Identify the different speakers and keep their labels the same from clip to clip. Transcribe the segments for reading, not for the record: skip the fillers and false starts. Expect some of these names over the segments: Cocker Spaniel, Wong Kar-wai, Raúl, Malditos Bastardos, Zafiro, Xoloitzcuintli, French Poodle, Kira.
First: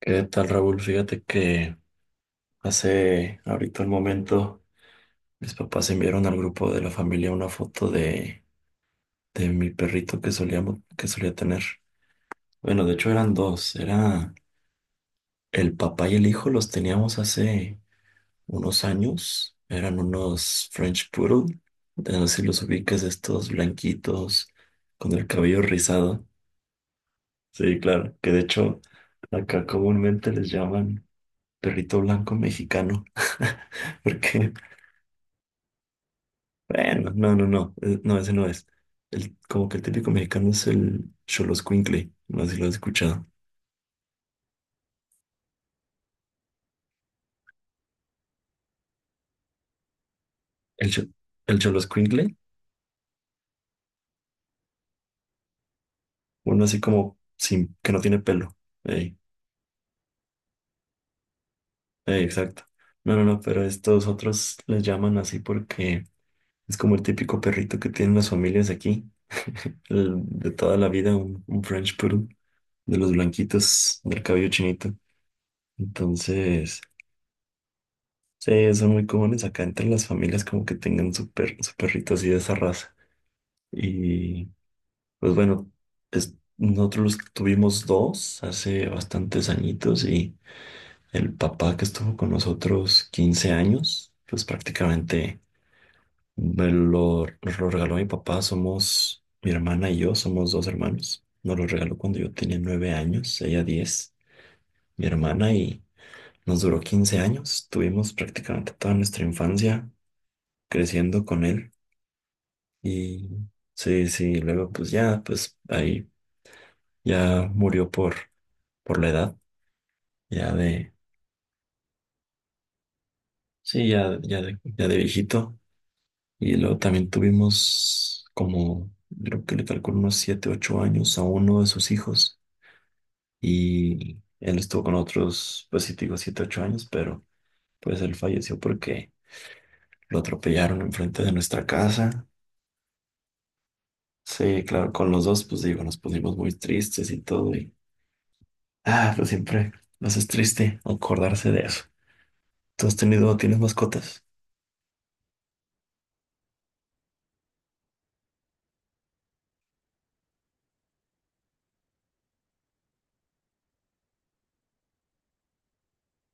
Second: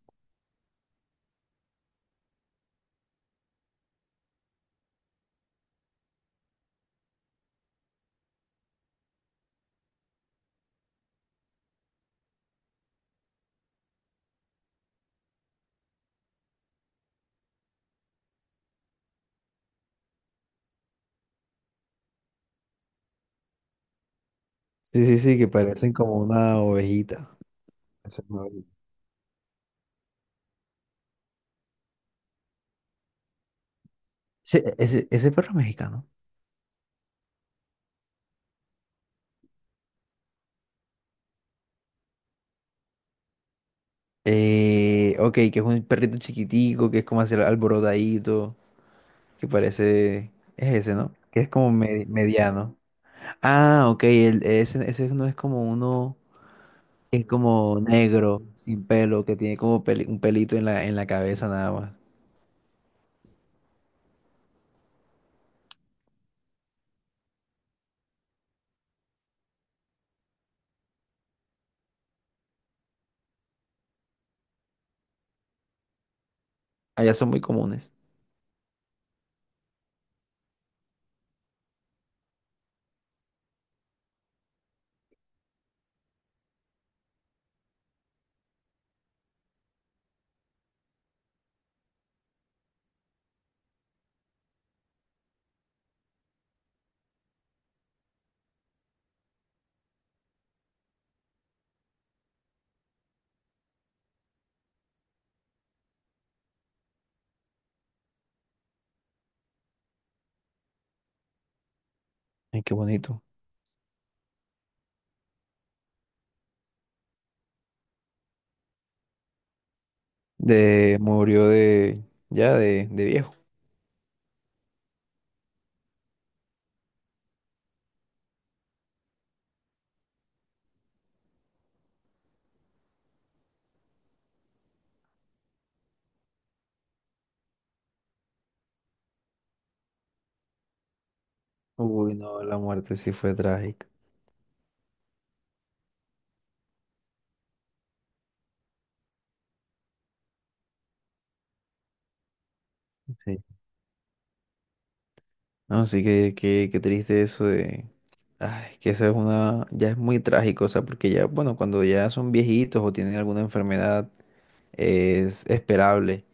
Speaker 1: ¿Qué tal, Raúl? Fíjate que hace ahorita el momento mis papás enviaron al grupo de la familia una foto de mi perrito que solía tener. Bueno, de hecho eran dos, era el papá y el hijo, los teníamos hace unos años, eran unos French Poodle, de no sé si los ubicas, estos blanquitos
Speaker 2: Sí,
Speaker 1: con
Speaker 2: sí,
Speaker 1: el
Speaker 2: sí, que
Speaker 1: cabello
Speaker 2: parecen como
Speaker 1: rizado.
Speaker 2: una ovejita.
Speaker 1: Sí, claro,
Speaker 2: Esa es
Speaker 1: que de
Speaker 2: una ovejita.
Speaker 1: hecho acá comúnmente les llaman perrito blanco mexicano. Porque
Speaker 2: Ese perro mexicano.
Speaker 1: Bueno, no, no, no, no, ese no es. Como que el típico mexicano es el Xoloscuincle, no sé si lo has escuchado.
Speaker 2: Ok, que es un perrito chiquitico, que es como así alborotadito, que parece. Es
Speaker 1: El,
Speaker 2: ese,
Speaker 1: cho-
Speaker 2: ¿no? Que es
Speaker 1: el
Speaker 2: como
Speaker 1: Xoloscuincle,
Speaker 2: mediano. Ah, ok, ese no es como uno
Speaker 1: uno así como
Speaker 2: que es
Speaker 1: sin,
Speaker 2: como
Speaker 1: que no tiene
Speaker 2: negro,
Speaker 1: pelo.
Speaker 2: sin
Speaker 1: Ey,
Speaker 2: pelo, que tiene como un pelito en la cabeza nada más.
Speaker 1: ey, exacto. No, no, no, pero estos otros les llaman así porque es como el típico perrito que tienen las familias aquí, el de toda la vida, un French Poodle, de los blanquitos, del cabello chinito. Entonces,
Speaker 2: Allá son muy comunes.
Speaker 1: sí, son muy comunes acá entre las familias como que tengan su, per- su perrito así de esa raza. Y pues bueno, nosotros tuvimos dos hace bastantes añitos y el papá que estuvo con nosotros 15 años, pues prácticamente nos lo regaló mi papá. Mi hermana y yo somos dos hermanos. Nos lo regaló cuando yo tenía 9 años, ella 10, mi hermana, y nos duró 15 años. Tuvimos prácticamente toda nuestra infancia creciendo con él
Speaker 2: Ay, qué bonito.
Speaker 1: y... Sí, sí, luego pues ya, pues ahí ya murió por la edad, ya de,
Speaker 2: Murió de, ya de viejo.
Speaker 1: sí, ya de viejito. Y luego también tuvimos como, creo que le calculo unos 7 8 años a uno de sus hijos. Y él estuvo con otros, pues sí, te digo 7 8 años, pero pues él falleció porque lo atropellaron enfrente de nuestra
Speaker 2: Uy,
Speaker 1: casa.
Speaker 2: no, la muerte sí fue trágica.
Speaker 1: Sí, claro, con los dos, pues digo, nos pusimos muy tristes y todo. Pues siempre nos es triste acordarse de eso. ¿Tú
Speaker 2: Sí.
Speaker 1: tienes mascotas?
Speaker 2: No, sí que, que triste eso de. Ay, que esa es una. Ya es muy trágico, o sea, porque ya, bueno, cuando ya son viejitos o tienen alguna enfermedad es esperable,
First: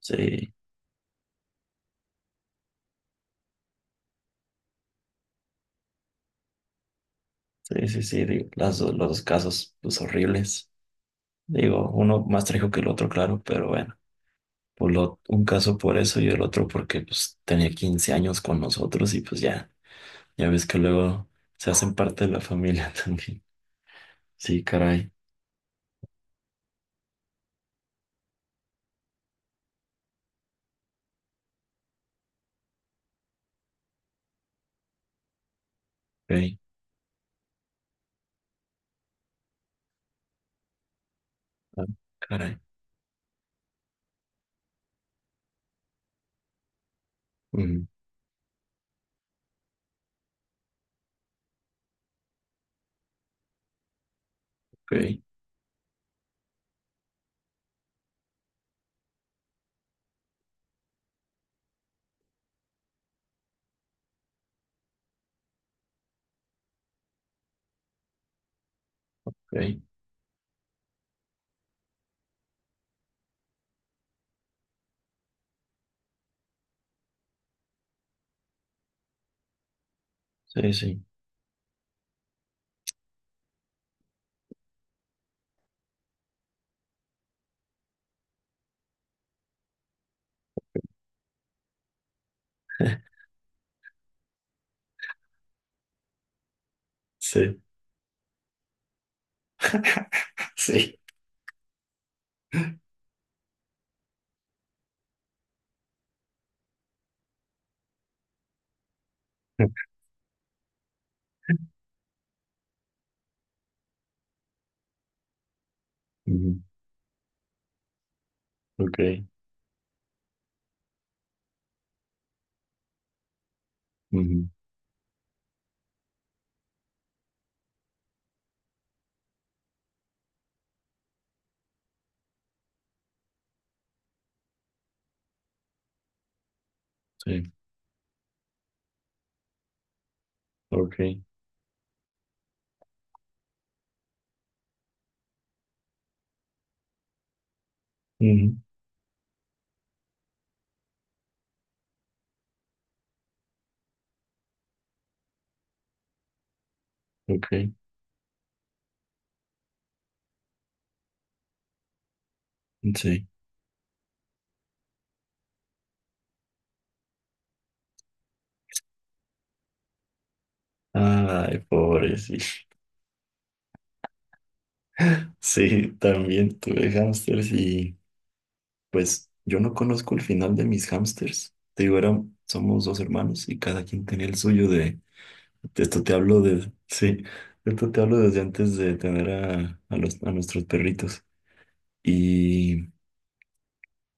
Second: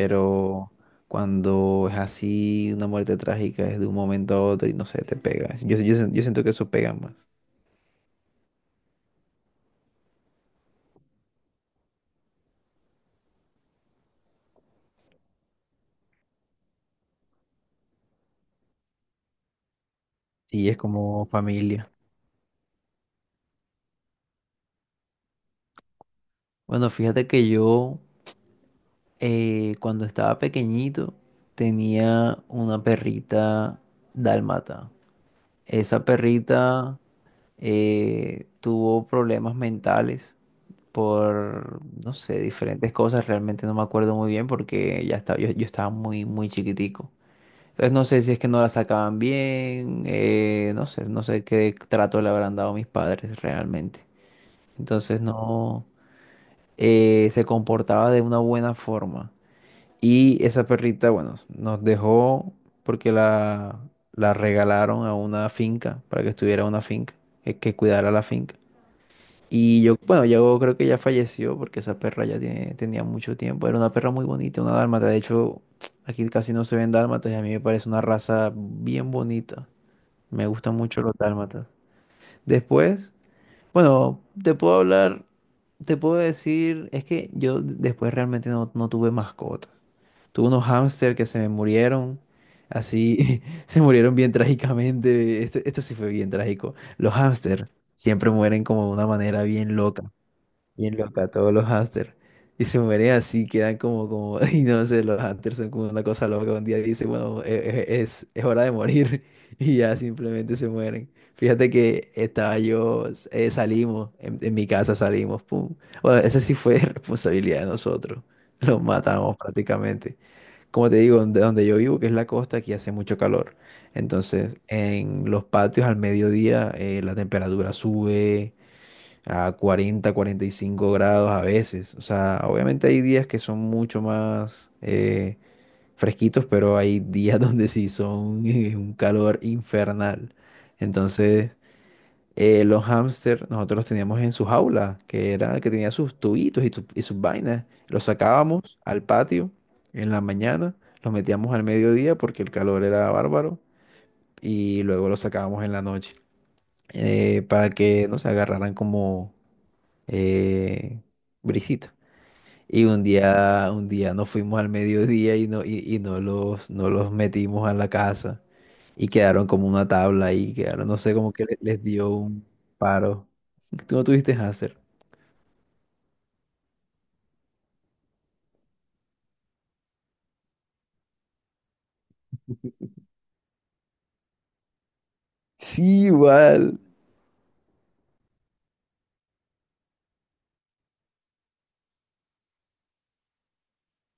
Speaker 1: Sí.
Speaker 2: cuando es así, una muerte trágica es de un momento a otro y no sé, te pega. Yo siento que eso pega más.
Speaker 1: Sí, sí, sí, digo, los dos casos, pues horribles. Digo, uno más trágico que el otro, claro, pero bueno, un caso por eso y el otro porque pues tenía 15 años con nosotros y pues ya ves
Speaker 2: Sí, es
Speaker 1: que
Speaker 2: como
Speaker 1: luego se
Speaker 2: familia.
Speaker 1: hacen parte de la familia también. Sí, caray.
Speaker 2: Bueno, fíjate que yo, cuando estaba pequeñito, tenía una perrita dálmata. Esa
Speaker 1: Ok.
Speaker 2: perrita, tuvo problemas mentales por,
Speaker 1: Ah,
Speaker 2: no sé,
Speaker 1: caray.
Speaker 2: diferentes cosas. Realmente no me acuerdo muy bien porque ya estaba, yo estaba muy, muy chiquitico.
Speaker 1: Mm.
Speaker 2: Entonces no sé si es que no la sacaban bien, no sé, no sé qué trato le habrán dado mis padres realmente. Entonces
Speaker 1: Ok,
Speaker 2: no se comportaba de una buena forma. Y esa perrita, bueno, nos dejó porque la regalaron a una finca, para que estuviera en una finca, que cuidara la finca.
Speaker 1: ok.
Speaker 2: Y yo, bueno, yo creo que ya falleció porque esa perra ya tenía mucho tiempo. Era una perra muy bonita, una dálmata. De hecho, aquí casi no se ven dálmatas y a mí me parece una raza bien bonita. Me
Speaker 1: Sí,
Speaker 2: gustan mucho
Speaker 1: sí.
Speaker 2: los dálmatas. Después, bueno, te puedo hablar, te puedo decir, es que yo después realmente no tuve mascotas. Tuve unos hámster que se me murieron, así, se murieron bien trágicamente. Esto sí fue bien trágico. Los
Speaker 1: Sí,
Speaker 2: hámster siempre mueren como de una manera bien loca. Bien
Speaker 1: sí.
Speaker 2: loca, todos los hámsters. Y se mueren así, quedan y no sé, los hámsters son como una cosa loca. Un día dice, bueno, es hora de morir. Y ya simplemente se mueren. Fíjate que estaba yo, salimos, en mi casa salimos, pum. Bueno, esa sí
Speaker 1: Ujú.
Speaker 2: fue responsabilidad de nosotros. Los
Speaker 1: Ok.
Speaker 2: matamos prácticamente. Como te digo, donde yo vivo, que es la costa, aquí hace mucho calor.
Speaker 1: Ujú.
Speaker 2: Entonces, en los patios al mediodía, la temperatura sube a 40-45 grados a veces. O sea, obviamente hay días que son mucho más fresquitos, pero hay días
Speaker 1: Sí.
Speaker 2: donde sí son, un calor infernal.
Speaker 1: Ok.
Speaker 2: Entonces, los hámster nosotros los teníamos en su jaula, que era que tenía sus tubitos y, y sus vainas. Los
Speaker 1: Ujú.
Speaker 2: sacábamos al patio en la mañana, los metíamos al mediodía porque el calor era bárbaro y luego los sacábamos en la noche,
Speaker 1: Ok.
Speaker 2: para que no se agarraran como, eh, brisita. Y un
Speaker 1: Sí.
Speaker 2: día, un día nos fuimos al mediodía y no los, no los metimos a la casa. Y quedaron como una tabla y quedaron, no sé, como que
Speaker 1: Ay,
Speaker 2: les dio un
Speaker 1: pobrecito.
Speaker 2: paro. ¿Tú no tuviste hacer?
Speaker 1: Sí, también tuve hámsters y pues yo no conozco el final de mis hámsters. Te digo, somos dos hermanos y cada quien tenía el suyo de esto
Speaker 2: Sí,
Speaker 1: te hablo
Speaker 2: igual.
Speaker 1: sí, de esto te hablo desde antes de tener a nuestros perritos. Y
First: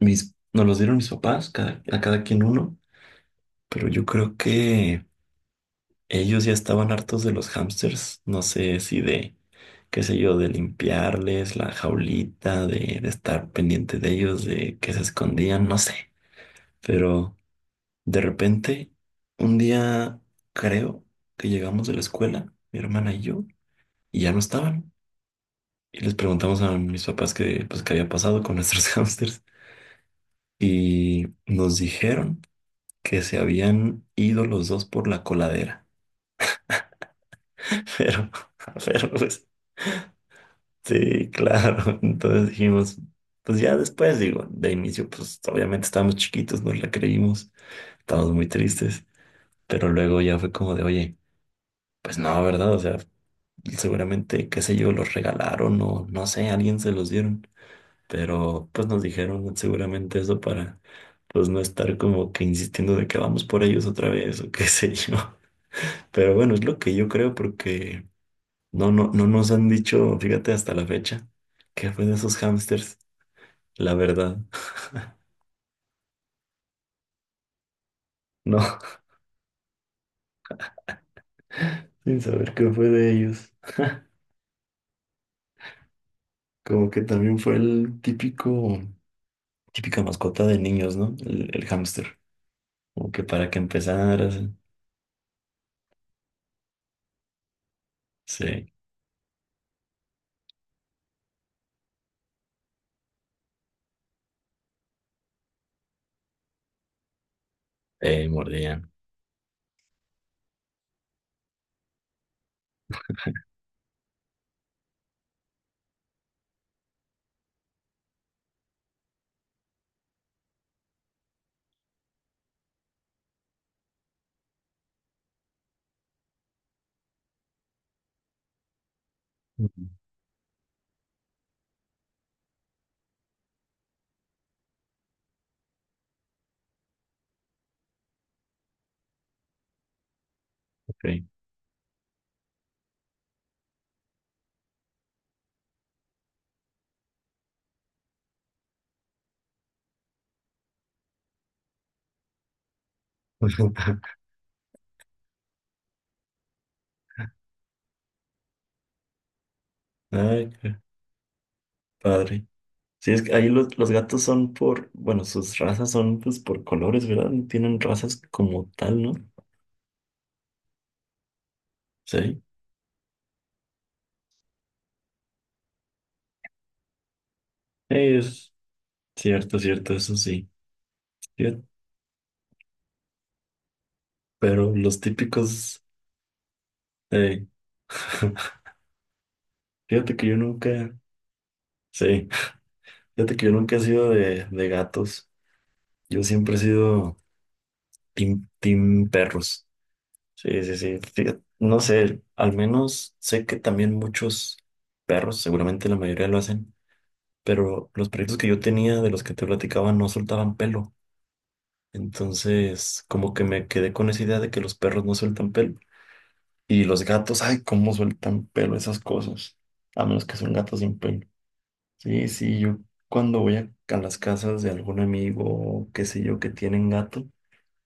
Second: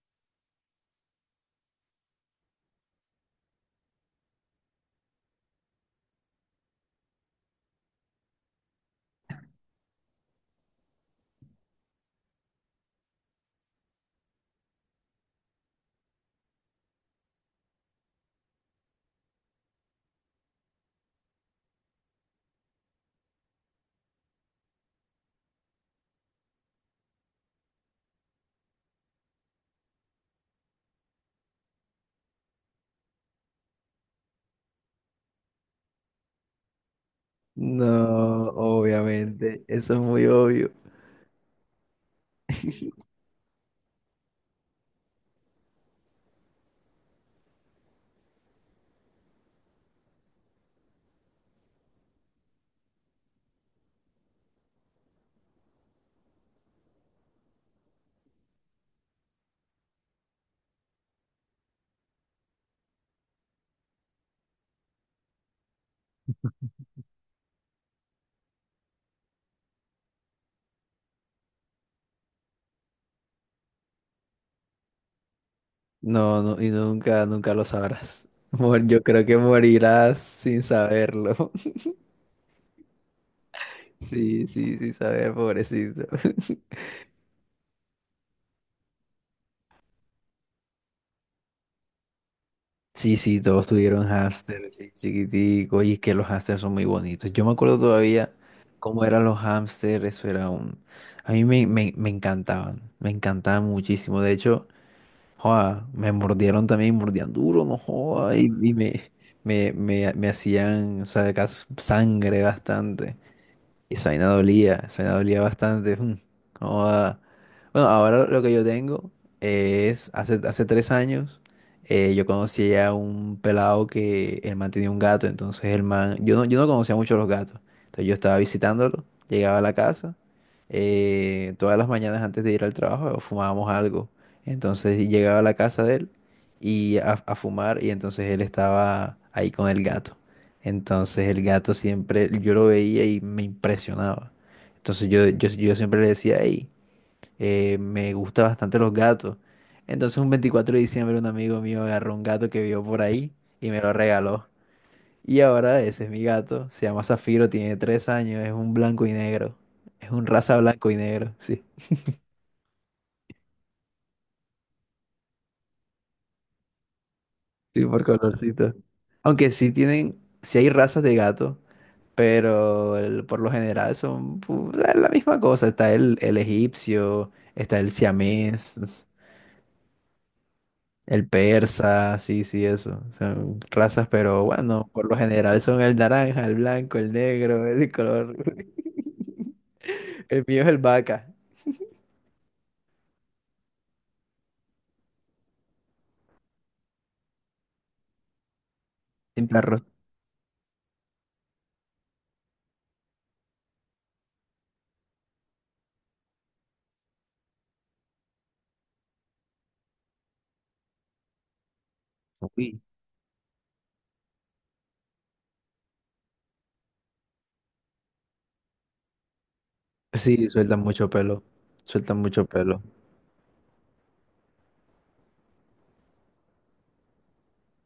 Speaker 1: nos los dieron mis papás, a cada quien uno, pero yo creo que ellos ya estaban hartos de los hámsters, no sé si de, qué sé yo, de limpiarles la jaulita, de estar pendiente de ellos, de que se escondían, no sé. Pero de repente, un día creo que llegamos de la escuela, mi hermana y yo, y ya no estaban. Y les preguntamos a mis papás pues, qué había pasado con nuestros hámsters. Y nos dijeron que se habían ido los dos por la coladera. Pero,
Speaker 2: No,
Speaker 1: pero pues,
Speaker 2: obviamente. Eso es muy obvio.
Speaker 1: sí, claro. Entonces dijimos, pues ya después, digo, de inicio, pues obviamente estábamos chiquitos, nos la creímos, estábamos muy tristes, pero luego ya fue como de, oye, pues no, ¿verdad? O sea, seguramente, qué sé yo, los regalaron o no sé, alguien se los dieron, pero pues nos dijeron seguramente eso para, pues no estar como que insistiendo de que vamos por ellos otra vez o qué sé yo. Pero bueno, es lo que yo creo porque no, no, no nos han dicho, fíjate, hasta la fecha, que fue de esos hámsters, la verdad.
Speaker 2: No, no, y nunca, nunca lo sabrás.
Speaker 1: No.
Speaker 2: Yo creo que morirás sin saberlo.
Speaker 1: Sin saber qué fue de ellos.
Speaker 2: Sí, sí, sin saber, pobrecito.
Speaker 1: Como que también fue el típica mascota de niños, ¿no? El hámster. Como
Speaker 2: Sí,
Speaker 1: que
Speaker 2: sí,
Speaker 1: para que
Speaker 2: todos tuvieron
Speaker 1: empezara,
Speaker 2: hámsters, sí, chiquitico, y es que los hámsters son muy bonitos. Yo me acuerdo todavía
Speaker 1: se
Speaker 2: cómo eran los hámsters, eso era un. A mí me encantaban, me encantaban muchísimo. De hecho, joa, me mordieron también, mordían duro, no joda,
Speaker 1: mordían.
Speaker 2: me hacían, o sea, sangre bastante. Y esa vaina dolía bastante. Cómo va. Bueno, ahora lo que yo tengo es, hace 3 años, yo conocí a un pelado que el man tenía un gato, entonces el man, yo no conocía mucho los gatos, entonces yo estaba visitándolo, llegaba a la
Speaker 1: Mm.
Speaker 2: casa, todas las mañanas antes de ir al trabajo, fumábamos algo, entonces llegaba a la casa de él y a fumar y entonces él estaba ahí con el gato. Entonces
Speaker 1: Ok.
Speaker 2: el gato siempre, yo lo veía y me impresionaba. Entonces yo siempre le decía, hey, me gustan bastante los gatos. Entonces un 24 de diciembre un amigo mío agarró un gato que vio por ahí y me lo regaló. Y ahora ese es mi gato, se llama Zafiro, tiene 3 años, es un blanco y negro. Es un
Speaker 1: Ay,
Speaker 2: raza
Speaker 1: qué
Speaker 2: blanco y negro, sí.
Speaker 1: padre. Sí, es que ahí los gatos son por, bueno, sus razas son pues por colores, ¿verdad? No tienen
Speaker 2: Sí, por
Speaker 1: razas como
Speaker 2: colorcito.
Speaker 1: tal, ¿no?
Speaker 2: Aunque sí tienen, sí hay razas de gato,
Speaker 1: Sí.
Speaker 2: pero por lo general son la misma cosa. Está el egipcio, está el
Speaker 1: Es
Speaker 2: siamés,
Speaker 1: cierto, cierto, eso sí.
Speaker 2: el
Speaker 1: Fíjate,
Speaker 2: persa, sí, sí, eso. Son razas, pero
Speaker 1: pero
Speaker 2: bueno,
Speaker 1: los
Speaker 2: por lo general son
Speaker 1: típicos,
Speaker 2: el naranja, el blanco, el
Speaker 1: eh,
Speaker 2: negro, el color.
Speaker 1: fíjate que yo
Speaker 2: El mío es el
Speaker 1: nunca.
Speaker 2: vaca,
Speaker 1: Sí, fíjate que yo nunca he sido de gatos. Yo siempre he sido team
Speaker 2: sin
Speaker 1: perros.
Speaker 2: perro.
Speaker 1: Sí, sí, sí. Fíjate, no sé, al menos sé que también muchos perros, seguramente la mayoría lo hacen, pero los perritos que yo tenía, de los que te platicaba, no soltaban pelo.
Speaker 2: Uy.
Speaker 1: Entonces, como que me quedé con esa idea de que los perros no sueltan pelo. Y los gatos, ay, cómo sueltan pelo esas cosas. A menos que
Speaker 2: Sí,
Speaker 1: son gatos
Speaker 2: sueltan
Speaker 1: sin
Speaker 2: mucho
Speaker 1: pelo.
Speaker 2: pelo, sueltan
Speaker 1: Sí,
Speaker 2: mucho
Speaker 1: sí, yo
Speaker 2: pelo.
Speaker 1: cuando voy a las casas de algún amigo, o qué sé yo, que tienen gato,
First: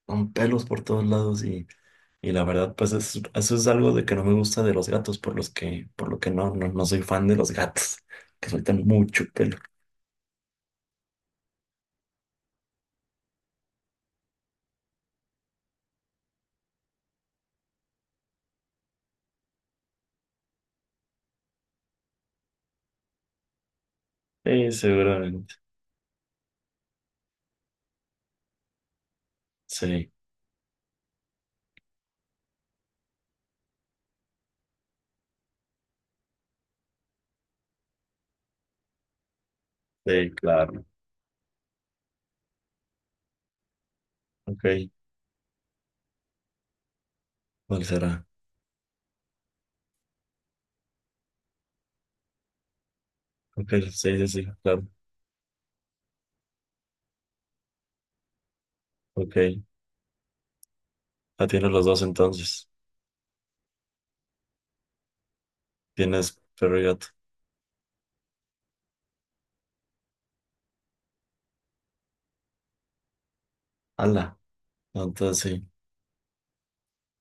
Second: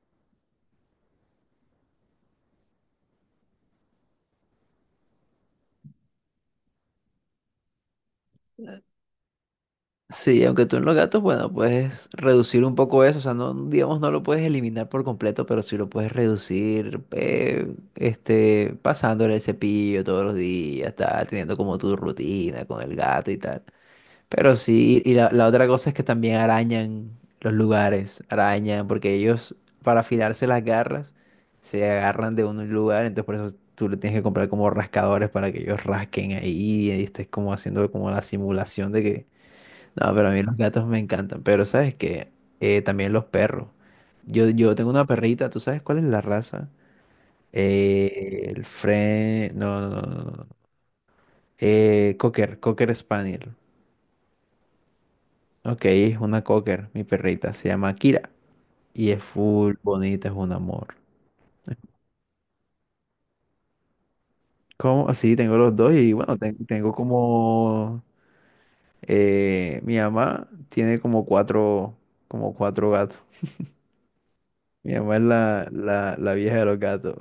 Speaker 1: son pelos por todos lados y la verdad, pues eso es algo de que no me gusta de los gatos, por lo que no, soy fan de los gatos, que sueltan mucho pelo.
Speaker 2: Sí, aunque tú en los gatos, bueno, puedes reducir un poco eso, o sea, no, digamos, no lo puedes eliminar por completo, pero sí lo puedes reducir, pasándole el cepillo todos los días, tal, teniendo como tu rutina con el gato y tal. Pero
Speaker 1: Sí,
Speaker 2: sí, y la
Speaker 1: seguramente.
Speaker 2: otra cosa es que también arañan los lugares, arañan, porque ellos para
Speaker 1: Sí,
Speaker 2: afilarse las garras se agarran de un lugar, entonces por eso tú le tienes que comprar como rascadores para que ellos rasquen ahí y estés como haciendo como la simulación de que no, pero
Speaker 1: sí,
Speaker 2: a mí los
Speaker 1: claro.
Speaker 2: gatos me encantan. Pero sabes que también los perros. Yo,
Speaker 1: Ok,
Speaker 2: yo tengo una perrita, ¿tú sabes cuál es la raza?
Speaker 1: ¿cuál será?
Speaker 2: El Fren. No, no, no, no, no. Cocker Spaniel.
Speaker 1: Ok, sí, sí, sí, claro.
Speaker 2: Ok, es una Cocker, mi perrita. Se llama Kira. Y es
Speaker 1: Ok.
Speaker 2: full bonita, es un amor.
Speaker 1: Tienes los dos entonces.
Speaker 2: ¿Cómo? Así tengo los dos y bueno,
Speaker 1: Tienes perro y
Speaker 2: tengo
Speaker 1: gato.
Speaker 2: como. Mi mamá tiene como cuatro gatos.
Speaker 1: Ala,
Speaker 2: Mi mamá es
Speaker 1: entonces sí.
Speaker 2: la vieja de los gatos.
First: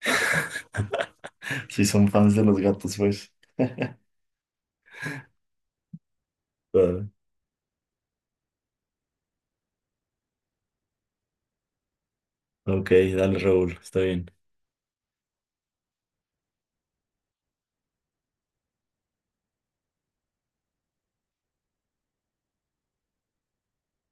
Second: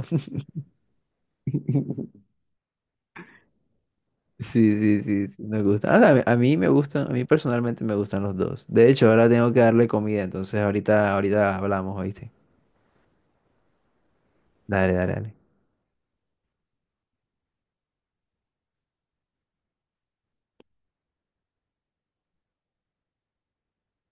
Speaker 1: Sí, son fans de los gatos, pues.
Speaker 2: Sí, sí, sí, sí, me gusta. Ah, a mí me
Speaker 1: Ah.
Speaker 2: gustan, a mí personalmente me gustan los dos. De hecho, ahora tengo que darle comida, entonces ahorita hablamos, ¿oíste?
Speaker 1: Ok, dale, Raúl, está bien.
Speaker 2: Dale, dale, dale.